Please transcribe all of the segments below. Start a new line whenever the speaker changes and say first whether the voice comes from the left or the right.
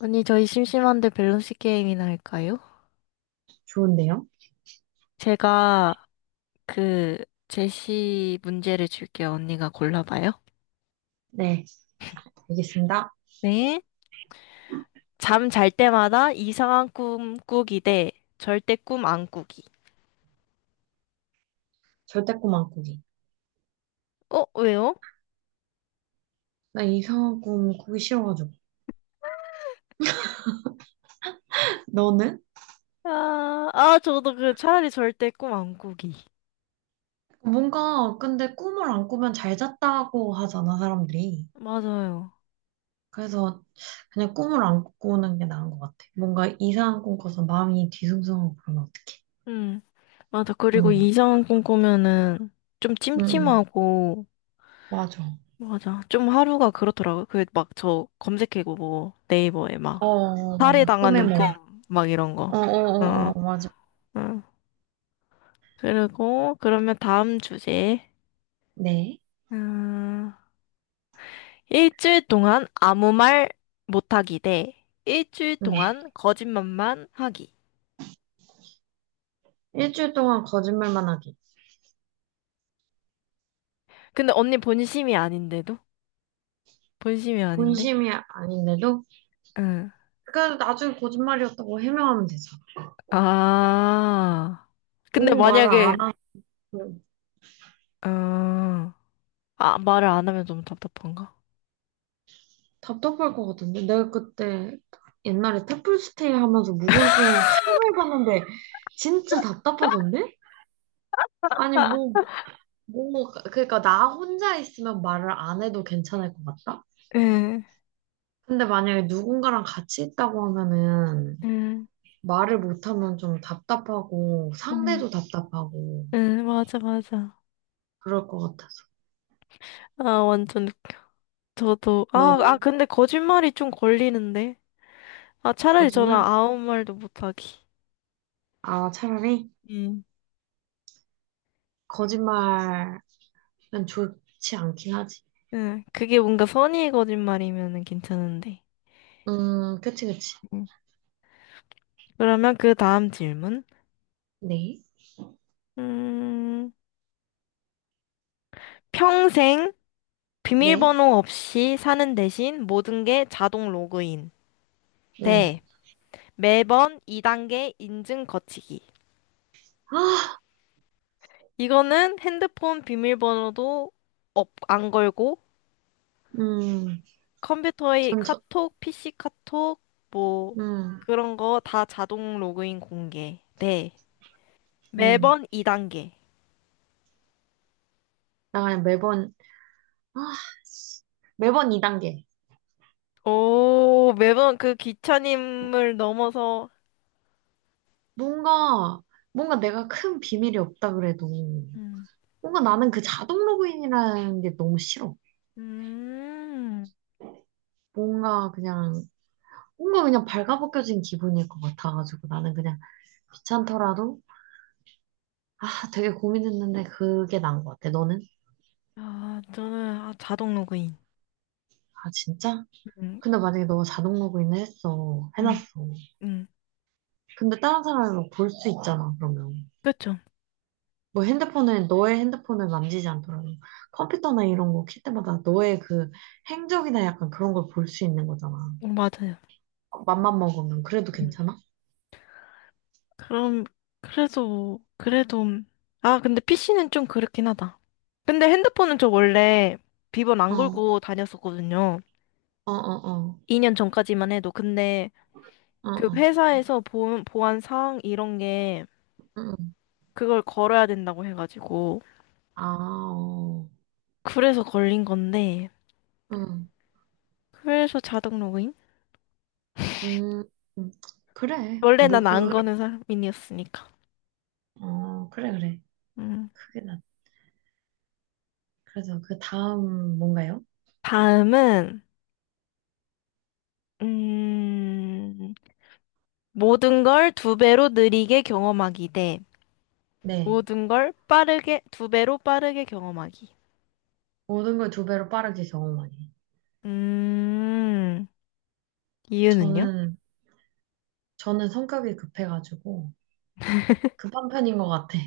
left: 언니, 저희 심심한데 밸런스 게임이나 할까요?
right: 좋은데요?
left: 제가 그 제시 문제를 줄게요. 언니가 골라봐요.
right: 네, 알겠습니다.
left: 네. 잠 잘 때마다 이상한 꿈 꾸기 대 절대 꿈 안 꾸기.
right: 절대 꿈 안 꾸기.
left: 어, 왜요?
right: 나 이상한 꿈 꾸기 싫어가지고. 너는?
left: 아, 아, 저도 그 차라리 절대 꿈 안 꾸기.
right: 뭔가 근데 꿈을 안 꾸면 잘 잤다고 하잖아, 사람들이.
left: 맞아요.
right: 그래서 그냥 꿈을 안 꾸는 게 나은 것 같아. 뭔가 이상한 꿈 꿔서 마음이 뒤숭숭하고 그러면 어떡해.
left: 음. 맞아. 그리고
right: 응,
left: 이상한 꿈 꾸면은 좀
right: 응, 응.
left: 찜찜하고,
right: 맞아.
left: 맞아. 좀 하루가 그렇더라고요. 그 막 저 검색해고 뭐 네이버에
right: 어,
left: 막.
right: 어, 맞아. 꿈의
left: 살해당하는
right: 뭐.
left: 꿈, 막 이런 거.
right: 어, 어, 어,
left: 어,
right: 어, 맞아.
left: 어. 그리고, 그러면 다음 주제.
right: 네.
left: 음, 일주일 동안 아무 말 못하기 대 일주일
right: 응.
left: 동안 거짓말만 하기.
right: 일주일 동안 거짓말만 하기.
left: 근데 언니 본심이 아닌데도? 본심이 아닌데?
right: 본심이 아닌데도,
left: 응.
right: 그래도 나중에 거짓말이었다고 해명하면 되죠.
left: 아. 근데
right: 너무 말을 안
left: 만약에,
right: 하면
left: 어, 아, 말을 안 하면 너무 답답한가?
right: 답답할 것 같은데. 내가 그때 옛날에 템플스테이 하면서 무건 수행 하루 해봤는데 진짜 답답하던데? 아니, 뭐, 그러니까 나 혼자 있으면 말을 안 해도 괜찮을 것 같다?
left: 응,
right: 근데 만약에 누군가랑 같이 있다고 하면은
left: 응,
right: 말을 못하면 좀 답답하고
left: 응,
right: 상대도 답답하고
left: 응, 맞아, 맞아.
right: 그럴 것 같아서.
left: 아, 완전 저도, 아, 아,
right: 너는
left: 근데 거짓말이 좀 걸리는데. 아, 차라리 저는
right: 거짓말?
left: 아무 말도 못하기.
right: 아, 차라리
left: 음.
right: 거짓말은 좋지 않긴 하지.
left: 응, 그게 뭔가 선의의 거짓말이면은 괜찮은데.
right: 그치, 그치.
left: 음. 그러면 그 다음 질문.
right: 네,
left: 음, 평생
right: 네,
left: 비밀번호 없이 사는 대신 모든 게 자동 로그인.
right: 네.
left: 네. 매번 2단계 인증 거치기.
right: 아,
left: 이거는 핸드폰 비밀번호도 안 걸고
right: 음,
left: 컴퓨터의
right: 전 저,
left: 카톡, PC 카톡, 뭐
right: 음,
left: 그런 거 다 자동 로그인 공개. 네.
right: 음.
left: 매번 2단계.
right: 나 그냥 매번, 아, 씨. 매번 2단계.
left: 오, 매번 그 귀차님을 넘어서
right: 뭔가, 뭔가 내가 큰 비밀이 없다 그래도,
left: 음.
right: 뭔가 나는 그 자동 로그인이라는 게 너무 싫어.
left: 음.
right: 뭔가 그냥, 뭔가 그냥 발가벗겨진 기분일 것 같아가지고, 나는 그냥 귀찮더라도, 아, 되게 고민했는데 그게 나은 것 같아. 너는?
left: 아, 저는 아, 자동 로그인.
right: 아, 진짜?
left: 음.
right: 근데 만약에 너가 자동 로그인을 했어.
left: 음.
right: 해놨어.
left: 음.
right: 근데 다른 사람은 볼 수 있잖아, 그러면.
left: 그렇죠.
right: 뭐 너의 핸드폰을 만지지 않더라도 컴퓨터나 이런 거 킬 때마다 너의 그 행적이나 약간 그런 걸 볼 수 있는 거잖아.
left: 어, 맞아요.
right: 맘만 먹으면 그래도
left: 음.
right: 괜찮아?
left: 그럼 그래서 뭐 그래도 아, 근데 PC는 좀 그렇긴 하다. 근데 핸드폰은 저 원래 비번
right: 어,
left: 안
right: 어,
left: 걸고 다녔었거든요.
right: 어, 어,
left: 2년 전까지만 해도. 근데
right: 어,
left: 그
right: 어,
left: 회사에서 보안 사항 이런 게
right: 응, 응.
left: 그걸 걸어야 된다고 해가지고.
right: 아, 어,
left: 그래서 걸린 건데.
right: 응,
left: 그래서 자동 로그인?
right: 음, 음. 그래.
left: 원래
right: 뭐
left: 난 안
right: 그,
left: 거는 사람이었으니까.
right: 어, 그래, 그래.
left: 음.
right: 그게 나. 그래서 그 다음 뭔가요?
left: 다음은, 음, 모든 걸 두 배로 느리게 경험하기 대
right: 네.
left: 모든 걸 빠르게, 두 배로 빠르게 경험하기.
right: 모든 걸 두 배로 빠르게 경험하기.
left: 음, 이유는요?
right: 저는, 저는 성격이 급해가지고, 급한 편인 것 같아.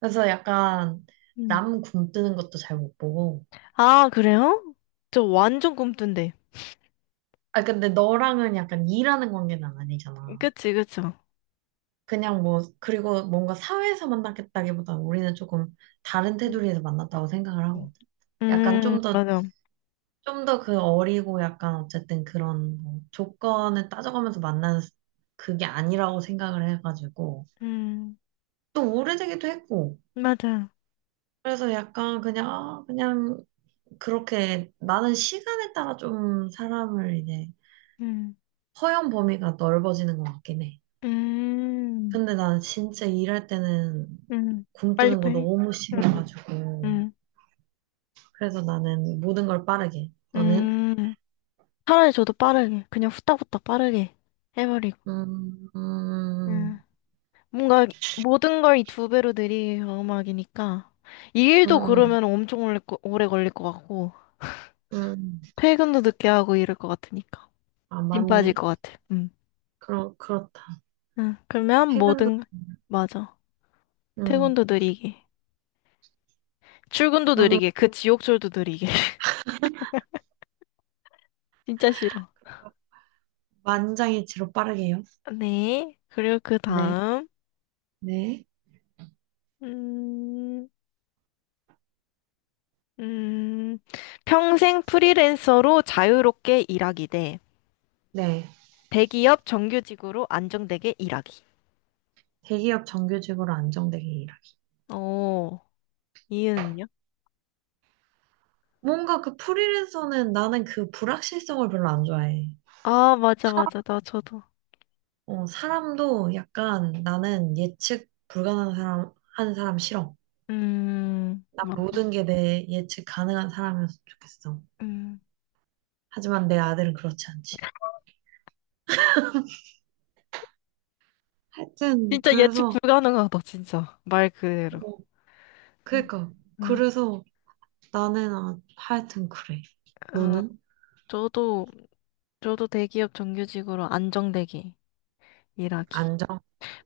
right: 그래서 약간
left: 음.
right: 남 굶뜨는 것도 잘 못 보고.
left: 아, 그래요? 저 완전 꿈뜬데.
right: 아, 근데 너랑은 약간 일하는 관계는 아니잖아.
left: 그치, 그쵸.
right: 그냥 뭐, 그리고 뭔가 사회에서 만났겠다기보다 우리는 조금 다른 테두리에서 만났다고 생각을 하거든. 약간 좀 더,
left: 맞아.
right: 좀 더 그 어리고 약간 어쨌든 그런 뭐 조건을 따져가면서 만나는 그게 아니라고 생각을 해가지고.
left: 음,
right: 또 오래되기도 했고.
left: 맞아.
right: 그래서 약간 그냥, 아, 그냥 그렇게 나는 시간에 따라 좀 사람을 이제
left: 음,
right: 허용 범위가 넓어지는 것 같긴 해.
left: 음,
right: 근데 난 진짜 일할 때는
left: 음.
right: 굶뜨는 거
left: 빨리빨리.
right: 너무
left: 음,
right: 싫어가지고.
left: 음,
right: 그래서 나는 모든 걸 빠르게. 너는?
left: 음. 차라리 저도 빠르게, 그냥 후딱후딱 빠르게 해버리고.
right: 음,
left: 음.
right: 음,
left: 뭔가 모든 걸 이 두 배로 느리게 경험하기니까. 이 일도
right: 음,
left: 그러면 엄청 오래, 오래 걸릴 것 같고,
right: 음.
left: 퇴근도 늦게 하고 이럴 것 같으니까.
right: 아,
left: 힘 빠질
right: 맞네.
left: 것 같아. 음.
right: 그렇다.
left: 응, 그러면
right: 퇴근도,
left: 모든, 맞아.
right: 음.
left: 퇴근도 느리게. 출근도
right: 그러면
left: 느리게. 그 지옥철도 느리게. 진짜 싫어.
right: 만장일치로 빠르게요.
left: 네. 그리고 그
right: 네,
left: 다음,
right: 네,
left: 음, 음, 평생 프리랜서로 자유롭게 일하기 대
right: 네.
left: 대기업 정규직으로 안정되게 일하기.
right: 대기업 정규직으로 안정되게 일하.
left: 오, 이은은요?
right: 뭔가 그 프리랜서는 나는 그 불확실성을 별로 안 좋아해.
left: 아, 맞아, 맞아. 나 저도.
right: 어, 사람도 약간 나는 예측 불가능한 사람, 하는 사람 싫어. 난
left: 맞아.
right: 모든 게 내 예측 가능한 사람이었으면 좋겠어.
left: 음.
right: 하지만 내 아들은 그렇지 않지. 하여튼,
left: 진짜 예측
right: 그래서,
left: 불가능하다, 진짜. 말 그대로.
right: 어,
left: 음,
right: 그러니까,
left: 음.
right: 그래서 나는 아, 하여튼 그래.
left: 어,
right: 너는?
left: 저도, 저도 대기업 정규직으로 안정되게 일하기.
right: 안정?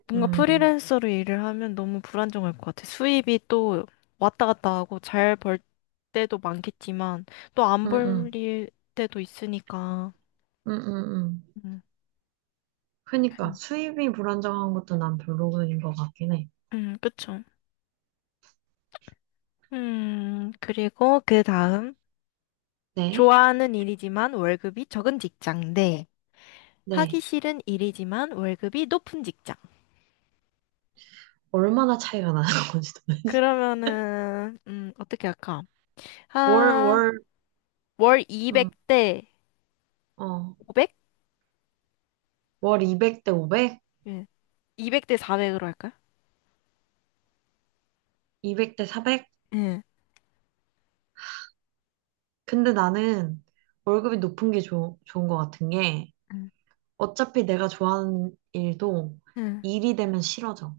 left: 뭔가
right: 음,
left: 프리랜서로 일을 하면 너무 불안정할 것 같아. 수입이 또 왔다 갔다 하고 잘 벌 때도 많겠지만 또 안
right: 음,
left: 벌
right: 음,
left: 때도 있으니까.
right: 음, 음, 음.
left: 음,
right: 그러니까 수입이 불안정한 것도 난 별로인 것 같긴 해.
left: 그쵸. 그리고 그 다음.
right: 네,
left: 좋아하는 일이지만 월급이 적은 직장 대 하기
right: 네.
left: 싫은 일이지만 월급이 높은 직장.
right: 얼마나 차이가 나는 건지 도.
left: 그러면은, 어떻게 할까?
right: 월,
left: 아,
right: 월,
left: 월
right: 응,
left: 200대
right: 어,
left: 500?
right: 월 200대 500?
left: 예. 200대 400으로 할까요?
right: 200대 400?
left: 예.
right: 근데 나는 월급이 높은 게 좋은 것 같은 게 어차피 내가 좋아하는 일도
left: 응.
right: 일이 되면 싫어져.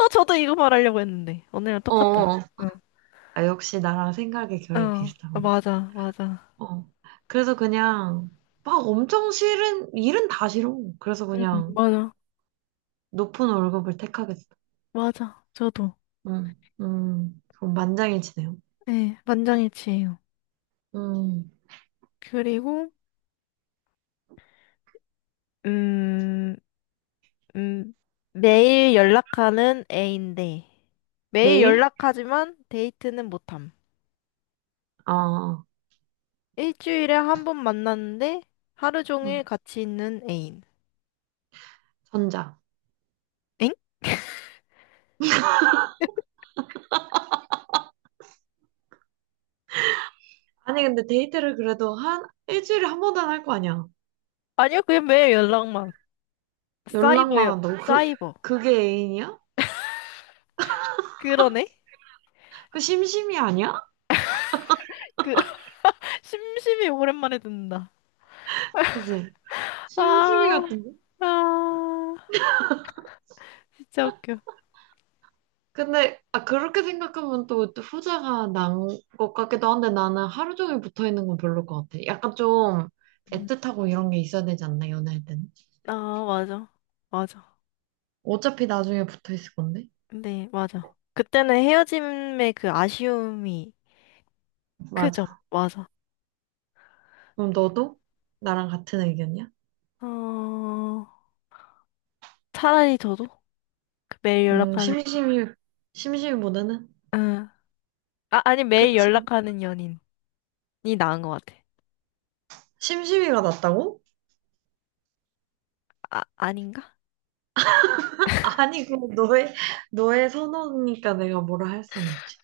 left: 어, 저도 이거 말하려고 했는데. 언니랑
right: 어,
left: 똑같다.
right: 어.
left: 응.
right: 아, 역시 나랑 생각의 결이
left: 어, 어,
right: 비슷하군.
left: 맞아, 맞아.
right: 어. 그래서 그냥 막 엄청 싫은, 일은 다 싫어. 그래서
left: 응,
right: 그냥
left: 맞아.
right: 높은 월급을 택하겠어.
left: 맞아. 저도.
right: 그럼 만장일치네요.
left: 네, 만장일치예요.
right: 음,
left: 그리고, 음, 음, 매일 연락하는 애인데, 매일
right: 매일?
left: 연락하지만 데이트는 못함.
right: 어,
left: 일주일에 한 번 만났는데, 하루
right: 응.
left: 종일 같이 있는 애인.
right: 전자.
left: 엥?
right: 아니, 근데 데이트를 그래도 한 일주일에 한 번은 할 거 아니야.
left: 아니요, 그냥 매일 연락만.
right: 연락만
left: 사이버요,
right: 한다고. 그,
left: 사이버.
right: 그게 애인이야?
left: 그러네?
right: 그 심심이 아니야?
left: 그, 심심이 오랜만에 듣는다.
right: 그지? 심심이
left: 아,
right: 같은데?
left: 아, 진짜 웃겨.
right: 근데, 아, 그렇게 생각하면 또, 후자가 난 것 같기도 한데 나는 하루 종일 붙어 있는 건 별로일 것 같아. 약간 좀
left: 음.
right: 애틋하고 이런 게 있어야 되지 않나, 연애할 때는?
left: 아, 맞아. 맞아.
right: 어차피 나중에 붙어 있을 건데?
left: 네, 맞아. 그때는 헤어짐의 그 아쉬움이 크죠.
right: 맞아.
left: 맞아.
right: 그럼 너도 나랑 같은 의견이야?
left: 어, 차라리 저도 그 매일
right: 음,
left: 연락하는,
right: 심심이, 심심이보다는?
left: 응. 아, 아니, 매일
right: 그치.
left: 연락하는 연인이 나은 것 같아.
right: 심심이가 낫다고?
left: 아, 아닌가?
right: 아니, 그 너의 선호니까 내가 뭐라 할 수는 없지.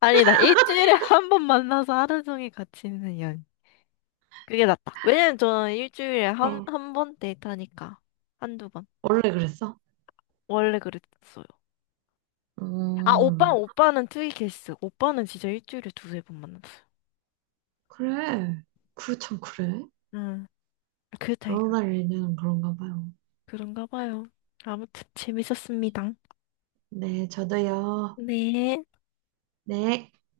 left: 아니다. 일주일에 한 번 만나서 하루 종일 같이 있는 연. 그게 낫다. 왜냐면 저는 일주일에 한,
right: 어,
left: 한 번 데이트하니까. 한두 번.
right: 원래 그랬어?
left: 원래 그랬어요. 아, 오빠,
right: 음,
left: 오빠는 투이 케이스. 오빠는 진짜 일주일에 두세 번 만났어요.
right: 그래. 그, 참, 그래.
left: 응. 그 타입.
right: 결혼할 일은 그런가 봐요.
left: 그런가 봐요. 아무튼 재밌었습니다.
right: 네, 저도요.
left: 네.
right: 네.